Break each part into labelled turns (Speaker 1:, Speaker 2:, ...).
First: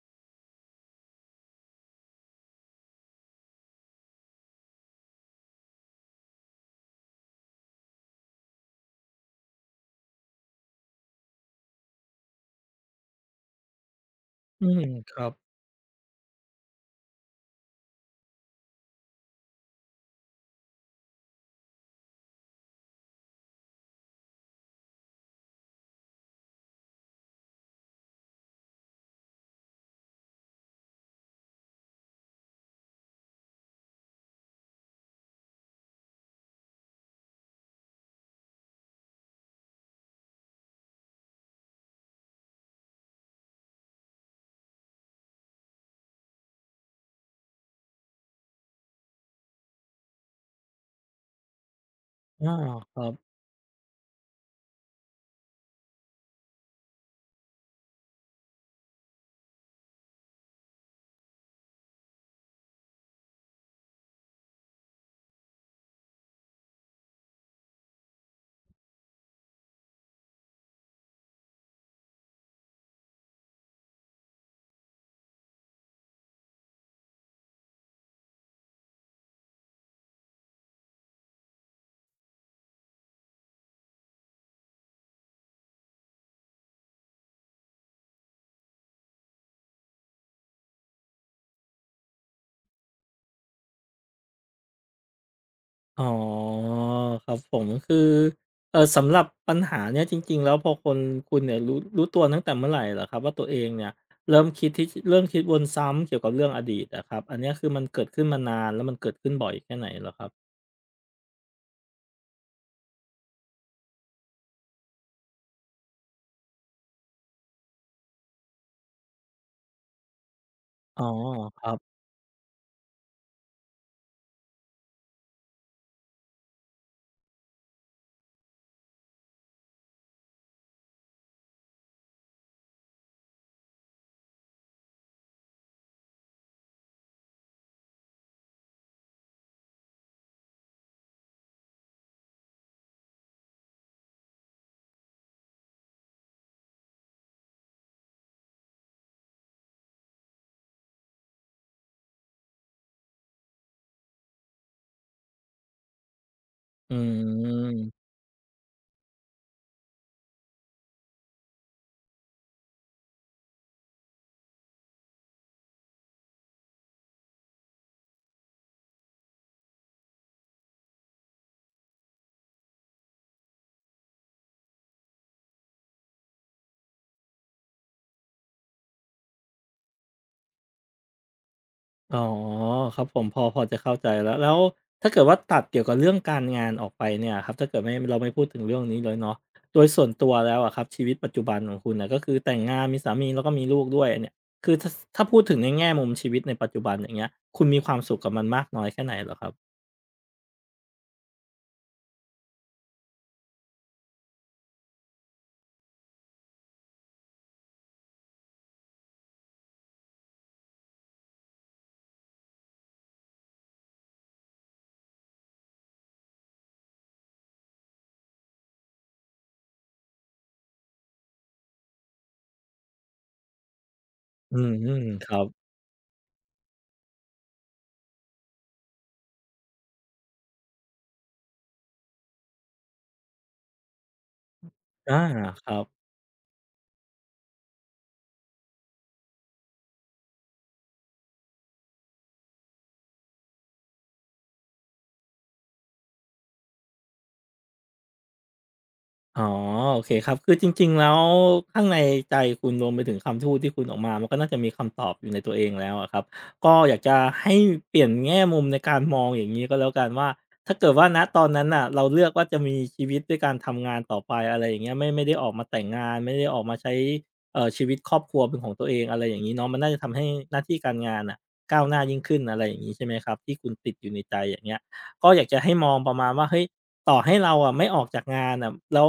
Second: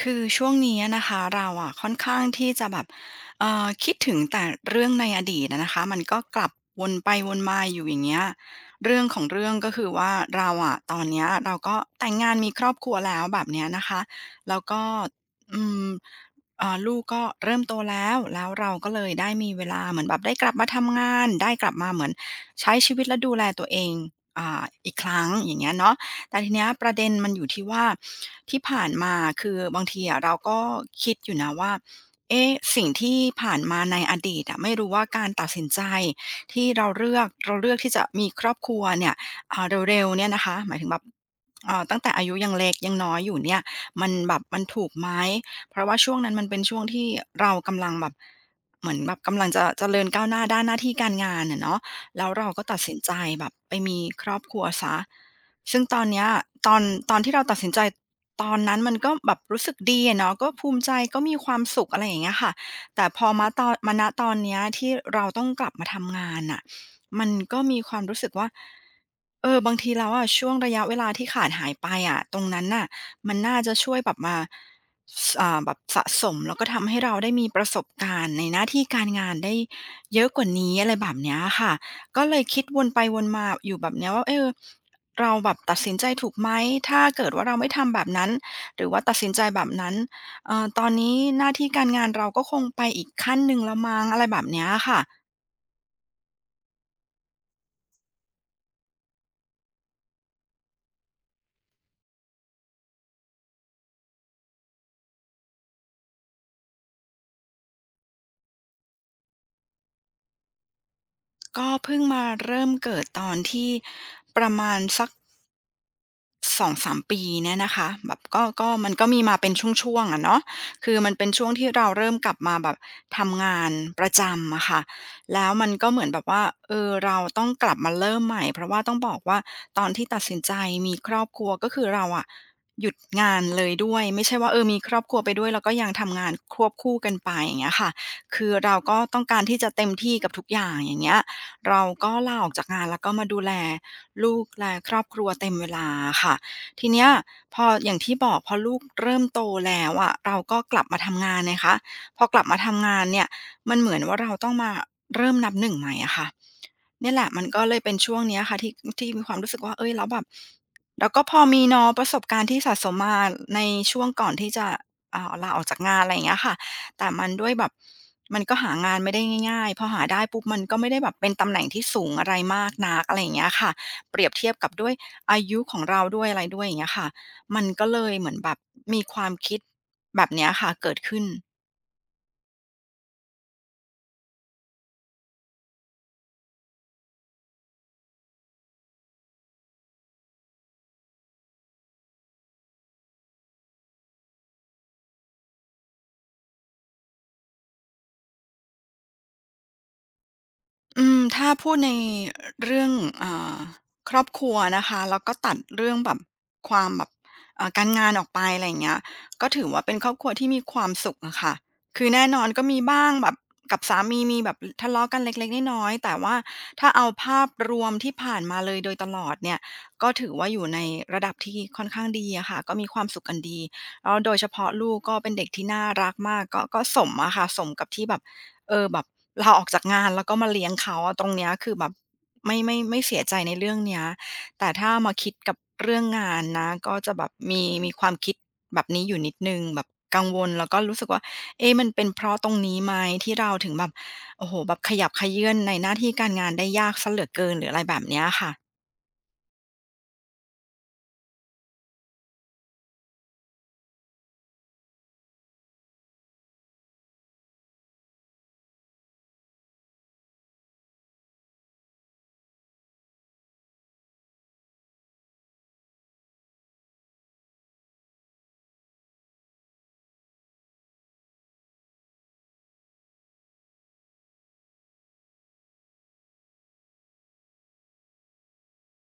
Speaker 1: คือช่วงนี้นะคะเราอะค่อนข้างที่จะแบบคิดถึงแต่เรื่องในอดีตอะนะคะมันก็กลับวนไปวนมาอยู่อย่างเงี้ยเรื่องของเรื่องก็คือว่าเราอะตอนเนี้ยเราก็แต่งงานมีครอบครัวแล้วแบบเนี้ยนะคะแล้ว
Speaker 2: อืม
Speaker 1: ก็
Speaker 2: ครับ
Speaker 1: อืมลูกก็เริ่มโตแล้วแล้วเราก็เลยได้มีเวลาเหมือนแบบได้กลับมาทำงานได้กลับมาเหมือนใช้ชีวิตและดูแลตัวเองอ่าอีกครั้งอย่างเงี้ยเนาะ แต่ทีเนี้ยประเด็นมันอยู่ที่ว่าที่ผ่านมาคือบางทีอะเราก็คิดอยู่นะว่าเอ๊ะสิ่งที่ผ่านมาในอดีตอะไม่รู้ว่าการตัดสินใจที่เราเลือกเราเลือกที่จะมีครอบครัวเนี่ยอ่าเร็วๆเนี่ยนะคะหมายถึงแบบตั้งแต่อายุยังเล็กยังน้อยอยู่เนี่ยมันแบบมันถูกไหมเพราะว่าช่วงนั้นมันเป็นช่วงที่เรากำลังแบบเหมือนแบบกำลังจะเจริญก้าวหน้าด้านหน้าที่การงานอะเนาะแล้วเรา
Speaker 2: อา
Speaker 1: ก็ตัด
Speaker 2: ค
Speaker 1: สิน
Speaker 2: รั
Speaker 1: ใจ
Speaker 2: บ
Speaker 1: แบบไปมีครอบครัวเสีย ซึ่งตอนเนี้ยตอนตอนที่เราตัดสินใจตอนนั้นมันก็แบบรู้สึกดีอะเนาะก็ภูมิใจก็มีความสุขอะไรอย่างเงี้ยค่ะแต่พอมาตอนมาณตอนเนี้ยที่เราต้องกลับมาทำงานน่ะมันก็มีความรู้สึกว่าเออบางทีแล้วอะช่วงระยะเวลาที่ขาดหายไปอะตรงนั้นน่ะมันน่าจะช่วยแบบมาสอ่าแบบสะสมแล้วก็ทำให้เราได้มีประสบการณ์ในหน้าที่การงานได้เยอะกว่านี้อะไรแบบเนี้ยค่ะก็เลยคิดวนไปวนมาอยู่แบบเนี้ยว่าเออ เราแบบตัดสินใจถูกไหม ถ้าเกิดว่าเราไม่ทำแบบนั้น หรือว่าตัดสินใจแบบนั้นตอนนี้หน้าที่การงานเราก็คงไปอีกขั้นหนึ่งแล้วมั้งอะไรแบบเนี้ยค่ะ
Speaker 2: อ๋อครับผมคือสำหรับปัญหาเนี้ยจริงๆแล้วพอคนคุณเนี่ยรู้ตัวตั้งแต่เมื่อไรเหรอครับว่าตัวเองเนี่ยเริ่มคิดวนซ้ำเกี่ยวกับเรื่องอดีตอะครับอันเนี้ยคือมันเกิดขึ้นมานานแล้วมันเกิดขึ้นบ่อยแค่ไหนเหรอครับ
Speaker 1: ก็เพิ่งมาเริ่มเกิดตอนที่ประมาณสัก 2-3ปีเนี่ยนะคะแบบก็มันก็มีมาเป็นช่วงๆอะเนาะคือ
Speaker 2: อ๋อ
Speaker 1: มันเป็นช่วง
Speaker 2: ค
Speaker 1: ที่
Speaker 2: รั
Speaker 1: เรา
Speaker 2: บ
Speaker 1: เริ่มกลับมาแบบทำงานประจำอะค่ะแล้วมันก็เหมือนแบบว่าเออเราต้องกลับมาเริ่มใหม่เพราะว่าต้องบอกว่าตอนที่ตัดสินใจมีครอบครัวก็คือเราอะหยุดงานเลยด้วยไม่ใช่ว่าเออมีครอบครัวไปด้วยแล้วก็ยังทำงานควบคู่กันไปอย่างเงี้ยค่ะคือเราก็ต้องการที่จะเต็มที่กับทุกอย่างอย่างเงี้ยเราก็ลาออกจากงานแล้วก็มาดูแล ลูกและครอบครัวเต็มเวลาค่ะทีเนี้ยพออย่างที่บอกพอลูกเริ่มโตแล้วอะเราก็กลับมาทำงานไงคะพอกลับมาทำงานเนี่ยมันเหมือนว่าเราต้องมาเริ่มนับหนึ่งใหม่อะค่ะ
Speaker 2: อื
Speaker 1: เนี่ยแหละมันก็เลยเป็น
Speaker 2: ม
Speaker 1: ช่วงเนี้ยค่ะที่มีความรู้สึกว่าเฮ้ยแล้วแบบแล้วก็พอมีเนาะประสบการณ์ที่สะสมมาในช่วงก่อนที่จะอ่าลาออกจากงานอะไรอย่างเงี้ยค่ะแต่มันด้วยแบบมันก็หางานไม่ได้ง่ายๆพอหาได้ปุ๊บมันก็ไม่ได้แบบเป็นตำแหน่งที่สูงอะไรมากนักอะไรอย่างเงี้ยค่ะ เปรียบเทียบกับด้วยอายุของเราด้วยอะไรด้วยอย่างเงี้ยค่ะมันก็เลยเหมือนแบบมีความคิดแบบเนี้ยค่ะเกิดขึ้น
Speaker 2: อ๋อครับผมพอจะเข้าใจแล้วแล้วถ้าเกิดว่าตัดเกี่ยวกับเรื่องการงานออกไปเนี่ยครับถ้าเกิดไม่เราไม่พูดถึงเรื่องนี้เลยเนาะโดยส่วนตัวแล้วอะครับชีวิตปัจจุบันของคุณน่ะก็คือแต่งงานมีสามีแล้วก็มีลูกด้วยเนี่ยคือถ้าพูดถึงในแง่มุมชีวิตในปัจจุบันอย่างเงี้ยคุณมีความสุขกับมันมากน้อยแค่ไหนเหรอครับ
Speaker 1: อืมถ้าพูดในเรื่องอ่าครอบครัวนะคะแล้วก็ตัดเรื่องแบบความแบบอ่าการงานออกไปอะไรอย่างเงี้ยก็ถือว่าเป็นครอบครัวที่มีความสุขอะค่ะคือแน่นอนก็มีบ้างแบบกับสามีมีแบบทะเลาะกันเล็กๆน้อยๆแต่ว่าถ้าเอาภาพรวมที่ผ่านมาเลยโดยตลอดเนี่ยก็ถือว่าอยู่ในระดับที่ค่อนข้างดีอะค่ะก็มีความสุขกันดีแล้วโดยเฉ
Speaker 2: อื
Speaker 1: พาะลูก
Speaker 2: ม
Speaker 1: ก็
Speaker 2: ค
Speaker 1: เป็น
Speaker 2: รั
Speaker 1: เด็
Speaker 2: บ
Speaker 1: กที่น่ารักมากก็สมอะค่ะสมกับที่แบบเออแบบ ลาออกจากงานแล้วก็มาเลี้ยงเขาอะตรงเนี้ยคือแบบไม่เสียใจในเรื่องเนี้ยแต่ถ้ามา
Speaker 2: อา
Speaker 1: คิดกับ
Speaker 2: ครับ
Speaker 1: เรื่องงานนะก็จะแบบมีความคิดแบบนี้อยู่นิดหนึ่งแบบกังวลแล้วก็รู้สึกว่าเอ๊ะมันเป็นเพราะตรงนี้ไหมที่เราถึงแบบโอ้โฮแบบขยับเขยื้อนในหน้าที่การงานได้ยากเสียเหลือเกินหรืออะไรแบบเนี้ยค่ะ
Speaker 2: อ๋อโอเคครับคือจริงๆแล้วข้างในใจคุณรวมไปถึงคำทูตที่คุณออกมามันก็น่าจะมีคำตอบอยู่ในตัวเองแล้วอะครับก็อยากจะให้เปลี่ยนแง่มุมในการมองอย่างนี้ก็แล้วกันว่าถ้าเกิดว่าณตอนนั้นน่ะเราเลือกว่าจะมีชีวิตด้วยการทำงานต่อไปอะไรอย่างเงี้ยไม่ได้ออกมาแต่งงานไม่ได้ออกมาใช้ชีวิตครอบครัวเป็นของตัวเองอะไรอย่างงี้เนาะมันน่าจะทำให้หน้าที่การงานน่ะก้าวหน้ายิ่งขึ้นอะไรอย่างงี้ใช่ไหมครับที่คุณติดอยู่ในใจอย่างเงี้ยก็อยากจะให้มองประมาณว่าเฮ้ย ต่อให้เราอ่ะไม่ออกจากงานอะแล้ว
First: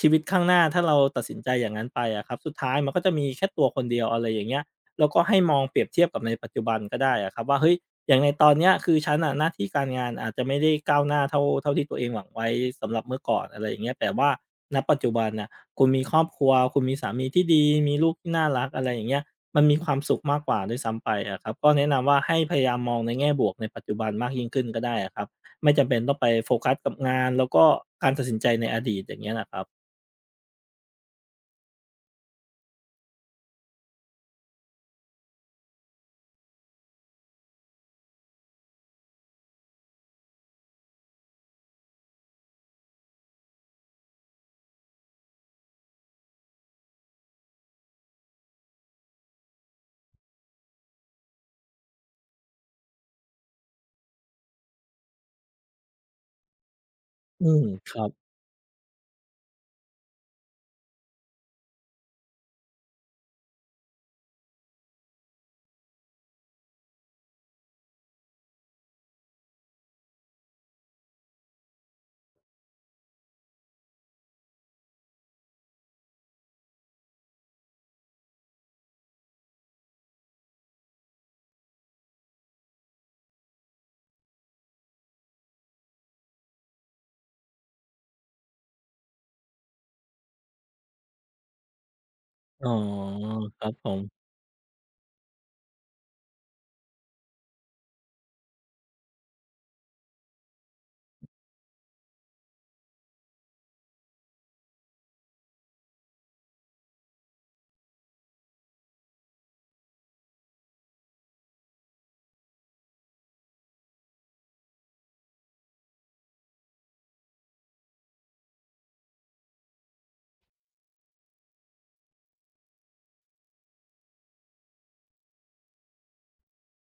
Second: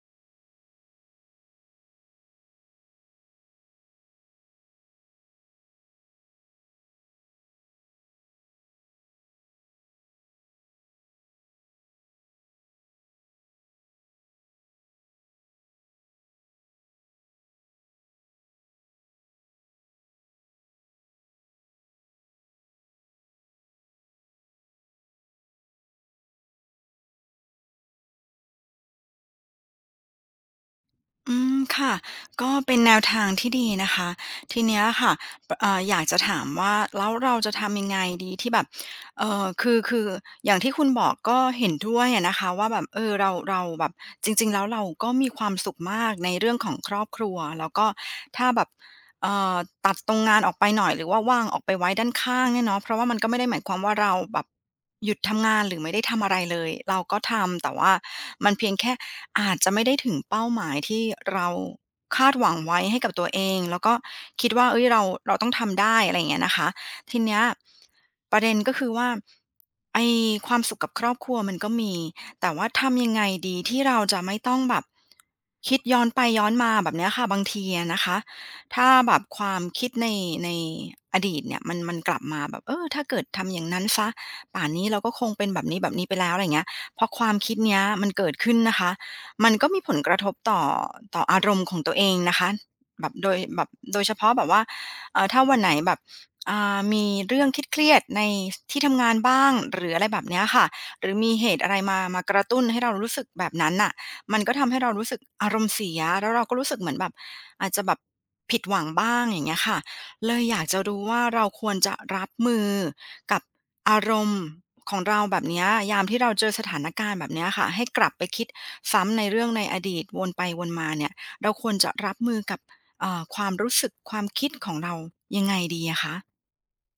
Speaker 2: ชีวิตข้างหน้าถ้าเราตัดสินใจอย่างนั้นไปอะครับสุดท้ายมันก็จะมีแค่ตัวคนเดียวอะไรอย่างเงี้ยแล้วก็ให้มองเปรียบเทียบกับในปัจจุบันก็ได้อะครับว่าเฮ้ยอย่างในตอนเนี้ยคือฉันอ่ะหน้าที่การงานอาจจะไม่ได้ก้าวหน้าเท่าที่ตัวเองหวังไว้สำหรับเมื่อก่อนอะไรอย่างเงี้ยแต่ว่าณปัจจุบันน่ะคุณมีครอบครัวคุณมีสามีที่ดีมีลูกที่น่ารักอะไรอย่างเงี้ยมันมีความสุขมากกว่าด้วยซ้ำไปอะครับก็แนะนำว่าให้พยายามมองในแง่บวกในปัจจุบันมากยิ่งขึ้นก็ได้อะครับ ไม่จำเป็นต้องไปโฟกัสกับงานแล้วก็การตัดสินใจในอดีตอย่างเงี้ยนะครับ
Speaker 1: อืมค่ะก็เป็นแนวทางที่ดีนะคะทีเนี้ยค่ะปอยากจะถามว่าแล้วเราจะทำยังไงดีที่แบบคืออย่างที่คุณบอกก็เห็นด้วยอะนะคะว่าแบบเราแบบจริงๆแล้วเราก็มีความสุขมากในเรื่องของครอบครัวแล้วก็ถ้าแบบเอ่อตัดตรงงานออกไปหน่อยหรือว่าว่างออกไปไว้ด้านข้างเนี่ยเนาะเพราะว่ามันก็ไม่ได้หมายความว่าเราแบบหยุดทำงานหรือไม่ได้ทำอะไรเลยเราก็
Speaker 2: อื
Speaker 1: ทำ
Speaker 2: ม
Speaker 1: แต่
Speaker 2: ค
Speaker 1: ว่า
Speaker 2: รับ
Speaker 1: มันเพียงแค่ อาจจะไม่ได้ถึงเป้าหมายที่เราคาดหวังไว้ให้กับตัวเองแล้วก็คิดว่าเฮ้ยเราต้องทำได้อะไรอย่างเงี้ยนะคะทีเนี้ยประเด็นก็คือว่าไอ้ความสุขกับครอบครัวมันก็มีแต่ว่าทำยังไงดีที่เราจะไม่ต้องแบบคิดย้อนไปย้อนมาแบบเนี้ยค่ะบางทีอะนะคะถ้าแบบความคิดในอดีตเนี่ยมันกลับมาแบบเออถ้าเกิดทำอย่างนั้นเสียป่านนี้เราก็คงเป็นแบบนี้ๆไปแล้วอะไรอย่างเงี้ยพอความคิดเนี้ยมันเกิดขึ้นนะคะ มันก็มีผลกระทบต่ออารมณ์ของตัวเองนะคะ
Speaker 2: อ๋อ
Speaker 1: แบบโดย
Speaker 2: ค
Speaker 1: แบ
Speaker 2: รั
Speaker 1: บ
Speaker 2: บผ
Speaker 1: โดยเฉ
Speaker 2: ม
Speaker 1: พาะแบบว่าถ้าวันไหนแบบมีเรื่องเครียดๆในที่ทำงานบ้างหรืออะไรแบบเนี้ยค่ะหรือมีเหตุอะไรมามากระตุ้นให้เรารู้สึกแบบนั้นน่ะมันก็ทำให้เรารู้สึกอารมณ์เสียแล้วเราก็รู้สึกเหมือนแบบอาจจะแบบผิดหวังบ้างอย่างเงี้ยค่ะเลยอยากจะรู้ว่าเราควรจะรับมือกับอารมณ์ของเราแบบเนี้ยยามที่เราเจอสถานการณ์แบบเนี้ยค่ะให้กลับไปคิด ซ้ำในเรื่องในอดีตวนไปวนมาเนี่ยเราควรจะรับมือกับความรู้สึกความคิดของเรายังไงดีอะคะ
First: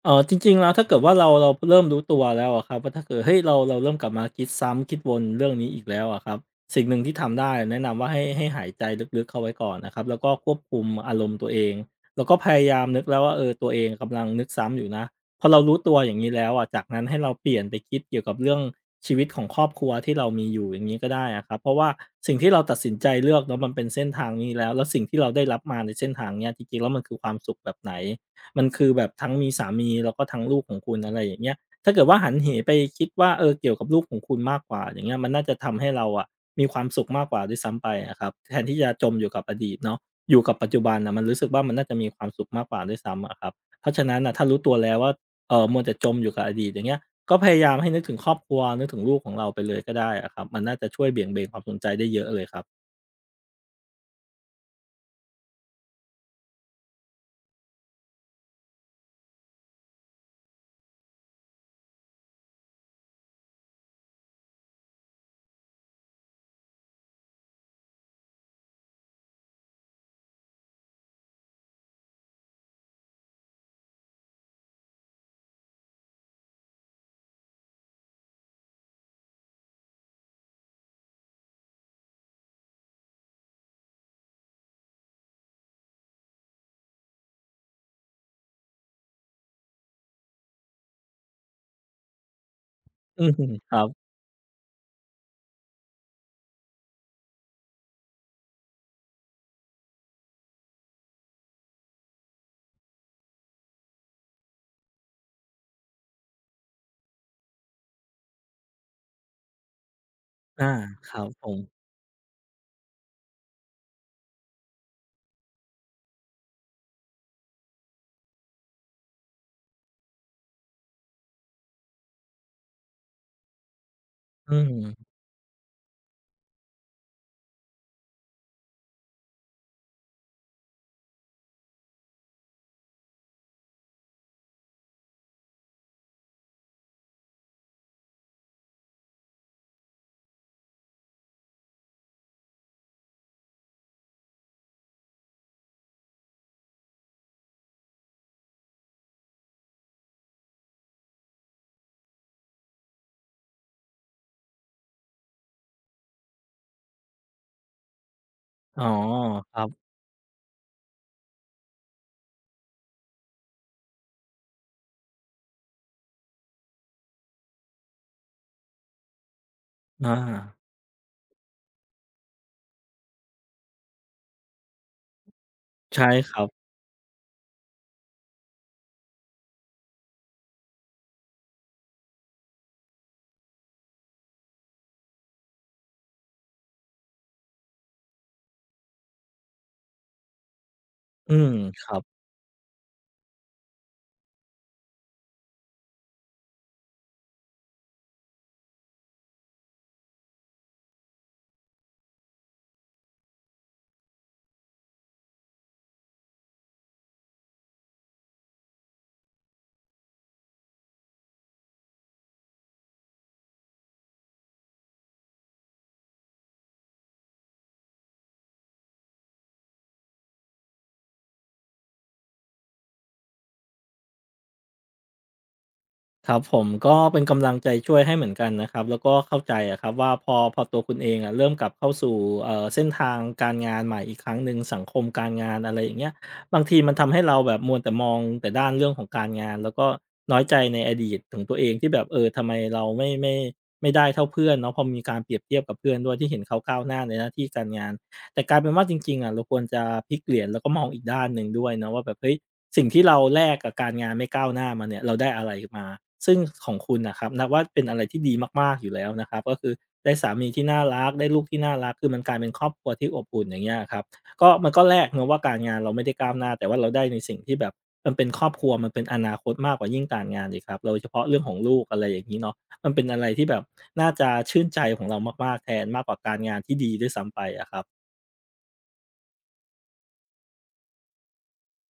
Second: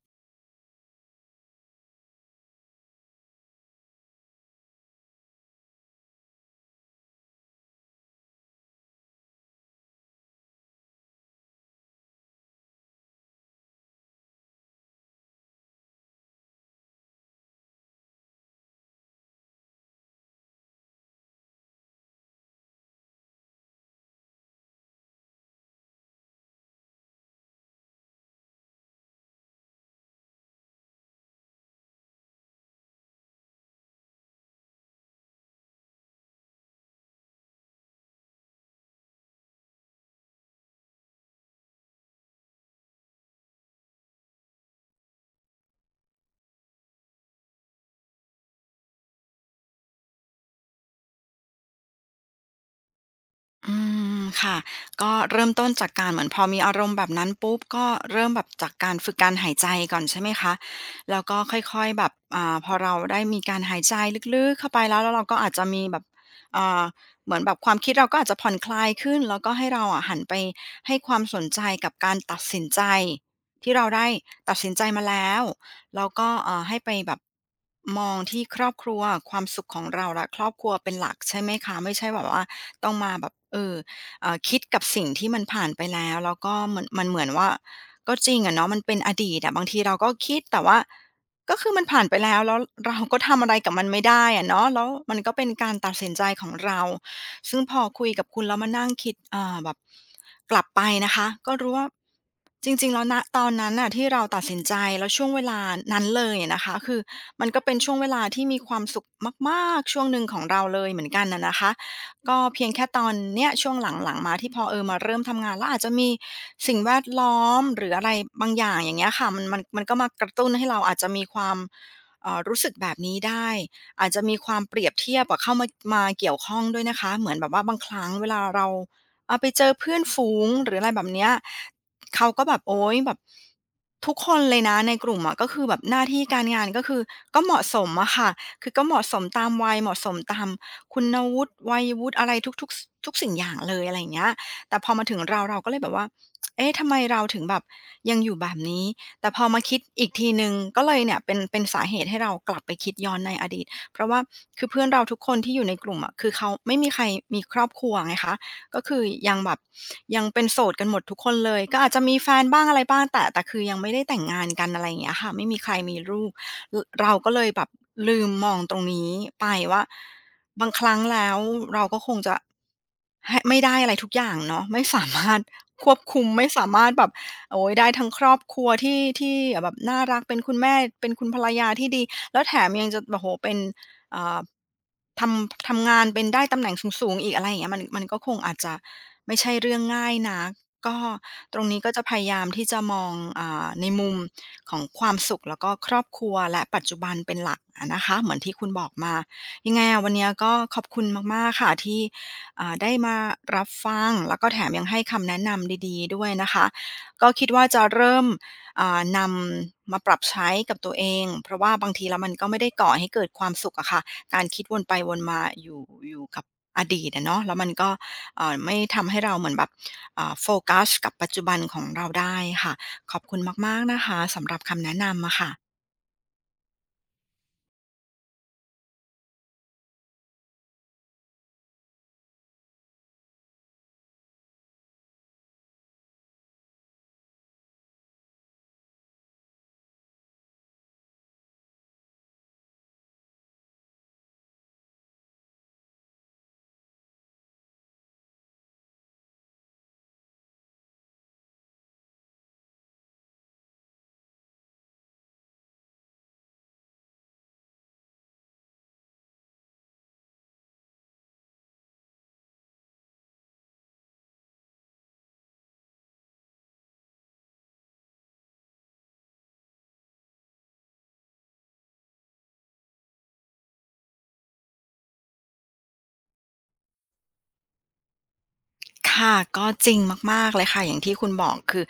Speaker 2: เออจริงๆแล้วถ้าเกิดว่าเราเริ่มรู้ตัวแล้วอะครับว่าถ้าเกิดเฮ้ยเราเริ่มกลับมาคิดซ้ำคิดวนเรื่องนี้อีกแล้วอะครับสิ่งหนึ่งที่ทำได้แนะนำว่าให้หายใจลึกๆเข้าไว้ก่อนนะครับแล้วก็ควบคุมอารมณ์ตัวเองแล้วก็พยายามนึกแล้วว่าเออตัวเองกำลังนึกซ้ำอยู่นะพอเรารู้ตัวอย่างนี้แล้วอะจากนั้นให้เราเปลี่ยนไปคิดเกี่ยวกับเรื่องชีวิตของครอบครัวที่เรามีอยู่อย่างนี้ก็ได้อะครับเพราะว่าสิ่งที่เราตัดสินใจเลือกเนาะมันเป็นเส้นทางนี้แล้วแล้วสิ่งที่เราได้รับมาในเส้นทางเนี้ยจริงๆแล้วมันคือความสุขแบบไหน มันคือแบบทั้งมีสามีแล้วก็ทั้งลูกของคุณอะไรอย่างเงี้ยถ้าเกิดว่าหันเหไปคิดว่าเออเกี่ยวกับลูกของคุณมากกว่าอย่างเงี้ยมันน่าจะทำให้เราอะมีความสุขมากกว่าด้วยซ้ำไปอะครับแทนที่จะจมอยู่กับอดีตเนาะอยู่กับปัจจุบันน่ะมันรู้สึกว่ามันน่าจะมีความสุขมากกว่าด้วยซ้ำอะครับเพราะฉะนั้นน่ะถ้ารู้ตัวแล้วว่ามัวแต่จมอยู่กับอดีตอย่างเงี้ยก็พยายามให้นึกถึงครอบครัวนึกถึงลูกของเราไปเลยก็ได้อะครับมันน่าจะช่วยเบี่ยงเบนความสนใจได้เยอะเลยครับ
Speaker 1: อืมค่ะก็เริ่มต้นจากการเหมือนพอมีอารมณ์แบบนั้นปุ๊บก็เริ่มแบบจากการฝึกการหายใจก่อนใช่ไหมคะแล้วก็ค่อยๆแบบพอเราได้มีการหายใจลึกๆเข้าไปแล้วแล้วเราก็อาจจะมีแบบอ่าเหมือนแบบความคิดเราก็อาจจะผ่อนคลายขึ้นแล้วก็ให้เราอะหันไปให้ความสนใจกับการตัดสินใจที่เราได้ตัดสินใจมาแล้วแล้วก็เอ่าให้ไปแบบมองที่ครอบครัวความสุขของเราและครอบครัวเป็นหลักใช่ไหมคะไม่ใช่แบบว่า ต้องมาแบบคิดกับสิ่งที่มันผ่านไปแล้วแล้วก็มันเหมือนว่าก็จริงอะเนาะมันเป็นอดีตอะบางทีเราก็คิดแต่ว่าก็คือมันผ่านไปแล้วแล้วเราก็
Speaker 2: อื
Speaker 1: ทำอะ
Speaker 2: ม
Speaker 1: ไร
Speaker 2: ค
Speaker 1: กับ
Speaker 2: รั
Speaker 1: มัน
Speaker 2: บ
Speaker 1: ไม่ได้อะเนาะแล้วมันก็เป็นการตัดสินใจของเราซึ่งพอคุยกับคุณแล้วมานั่งคิดแบบกลับไปนะคะก็รู้ว่าจริงๆแล้วณตอนนั้นน่ะที่เราตัดสินใจแล้วช่วงเวลานั้นเลยอะนะคะคือมันก็เป็นช่วงเวลาที่มีความสุขมากๆช่วงหนึ่งของเรา
Speaker 2: อา
Speaker 1: เลยเหมือ
Speaker 2: ค
Speaker 1: น
Speaker 2: รั
Speaker 1: กัน
Speaker 2: บผ
Speaker 1: นะนะ
Speaker 2: ม
Speaker 1: คะ ก็เพียงแค่ตอนเนี้ยช่วงหลังๆมาที่พอมาเริ่มทำงานแล้วอาจจะมีสิ่งแวดล้อมหรืออะไรบางอย่างอย่างเงี้ยค่ะมันก็มากระตุ้นให้เราอาจจะมีความรู้สึกแบบนี้ได้อาจจะมีค
Speaker 2: อื
Speaker 1: วาม
Speaker 2: ม
Speaker 1: เปรียบเทียบอะเข้ามามาเกี่ยวข้องด้วยนะคะเหมือนแบบว่าบางครั้งเวลาเราไปเจอเพื่อนฝูงหรืออะไรแบบเนี้ยเขาก็แบบโอ๊ยแบบทุกคนเลยนะในกลุ่มอะก็คือแบบหน้าที่การงานก็คือก็เหมาะสมอะค่ะคือก็เหมาะสมตามวัยเหมาะสมตาม คุณวุฒิวัยวุฒิอะไรทุกๆสทุกสิ่งอย่างเลยอะไรอย่างเงี้ยแต่พอมาถึงเราก็เลยแบบว่าเอ๊ะทำไมเราถึงแบบยังอยู่แบบนี้แต่พอมาคิดอีกทีหนึ่งก็เลยเนี่ยเป็นสาเหตุให้เรากลับไปคิดย้อนในอดีตเพราะว่าคือเพื่อนเราทุกคนที่อยู่ในกลุ่มอะคือเขาไม่มีใครมีครอบครัวไงคะก็
Speaker 2: อ๋อ
Speaker 1: คือยังแบ
Speaker 2: ค
Speaker 1: บ
Speaker 2: รับ
Speaker 1: ยังเป็นโสดกันหมดทุกคนเลยก็อาจจะมีแฟนบ้างอะไรบ้างแต่คือยังไม่ได้แต่งงานกันอะไรอย่างเงี้ยค่ะไม่มีใครมีลูก เราก็เลยแบบลืมมองตรงนี้ไปว่า
Speaker 2: อา
Speaker 1: บางครั้งแล้วเราก็คงจะให้ไม่ได้อะไรทุกอย่างเนาะไม่สามารถควบ
Speaker 2: ใช่
Speaker 1: คุม
Speaker 2: ครั
Speaker 1: ไม่
Speaker 2: บ
Speaker 1: สามารถแบบโอ๊ยได้ทั้งครอบครัวที่แบบน่ารักเป็นคุณแม่เป็นคุณภรรยาที่ดีแล้วแถมยังจะโอ้โฮเป็นอ่าทำงานเป็นได้ตำแหน่งสูงๆอีกอะไรอย่างเงี้ยมันก็คงอาจจะไม่ใช่เรื่องง่ายนัก ก็
Speaker 2: อืม
Speaker 1: ตรงนี้
Speaker 2: ค
Speaker 1: ก็
Speaker 2: รับ
Speaker 1: จะพยายามที่จะมองในมุมของความสุขแล้วก็ครอบครัวและปัจจุบันเป็นหลักอะนะคะเหมือนที่คุณบอกมายังไงอะวันนี้ก็ขอบคุณมากๆค่ะที่ได้มารับฟังแล้วก็แถมยังให้คำแนะนำดีๆด้วยนะคะก็คิดว่าจะเริ่มนำมาปรับใช้กับตัวเองเพราะว่าบางทีแล้วมันก็ไม่ได้ก่อให้เกิดความสุขอะค่ะการคิดวนไปวนมาอยู่กับอดีตอะเนาะแล้วมันก็ ไม่ทำให้เราเหมือนแบบเอ่าโฟกัสกับปัจจุบันของเราได้ค่ะขอบคุณมากๆนะคะสำหรับคำแนะนำอะค่ะ
Speaker 2: ครับ ผมก็เป็นกำลังใจช่วยให้เหมือนกันนะครับ แล้วก็เข้าใจอะครับว่าพอตัวคุณเองอะเริ่มกลับเข้าสู่เส้นทางการงานใหม่อีกครั้งหนึ่งสังคมการงานอะไรอย่างเงี้ยบางทีมันทำให้เราแบบมัวแต่มองแต่ด้านเรื่องของการงานแล้วก็น้อยใจในอดีตของตัวเองที่แบบเออทำไมเราไม่ได้เท่าเพื่อนเนาะพอมีการเปรียบเทียบกับเพื่อนด้วยที่เห็นเขาก้าวหน้าในหน้าที่การงาน แต่กลายเป็นว่าจริงๆอะเราควรจะพลิกเหรียญแล้วก็มองอีกด้านหนึ่งด้วยเนาะว่าแบบเฮ้ยสิ่งที่เราแลกกับการงานไม่ก้าวหน้ามาเนี่ยเราได้อะไรมาซึ่งของคุณน่ะครับนับว่าเป็นอะไรที่ดีมากๆอยู่แล้วนะครับก็คือได้สามีที่น่ารักได้ลูกที่น่ารักคือมันกลายเป็นครอบครัวที่อบอุ่นอย่างเงี้ยครับก็มันก็แลกเนาะว่าการงานเราไม่ได้ก้าวหน้าแต่ว่าเราได้ในสิ่งที่แบบมันเป็นครอบครัวมันเป็นอนาคตมากกว่ายิ่งการงานอีกครับโดยเฉพาะเรื่องของลูกอะไรอย่างงี้เนาะมันเป็นอะไรที่แบบน่าจะชื่นใจของเรามากๆแทนมากกว่าการงานที่ดีด้วยซ้ำไปอะครับ
Speaker 1: ค่ะก็จริงมากๆเลยค่ะอย่างที่คุณบอกคือ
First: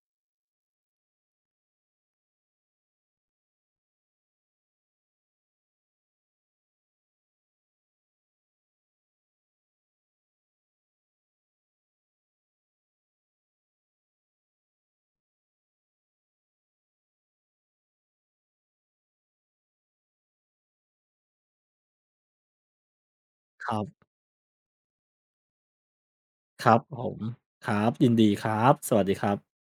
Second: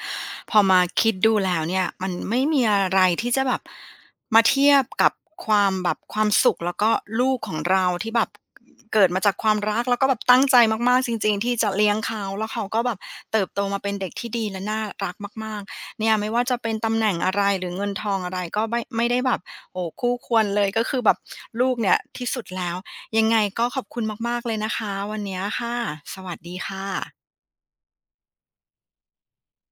Speaker 1: พอมาคิดดูแล้วเนี่ยมันไม่มีอะไรที่จะแบบมาเทียบกับความแบบความสุขแล้วก็ลูกของเราที่แบบเกิดมาจากความรักแล้วก็แบบตั้งใจมากๆจริงๆที่จะเลี้ยงเขาแล้วเขาก็แบบเติบโตมาเป็นเด็กที่ดีและน่ารักมากๆเนี่ยไม่ว่าจะเป็นตำแหน่งอะไรหรือเงินทองอะไรก็ไม่ได้แบบโอ้โฮคู่ควรเลยก็คือแบบลูกเนี่ยที่สุดแล้ว ยังไง
Speaker 2: ค
Speaker 1: ก็ข
Speaker 2: รั
Speaker 1: อบคุณ
Speaker 2: บ
Speaker 1: มากๆเลยนะคะวันเนี้ยค่ะสวัสดี
Speaker 2: ครับ
Speaker 1: ค่
Speaker 2: ผม
Speaker 1: ะ
Speaker 2: ครับ ยินดีครับ สวัสดีครับ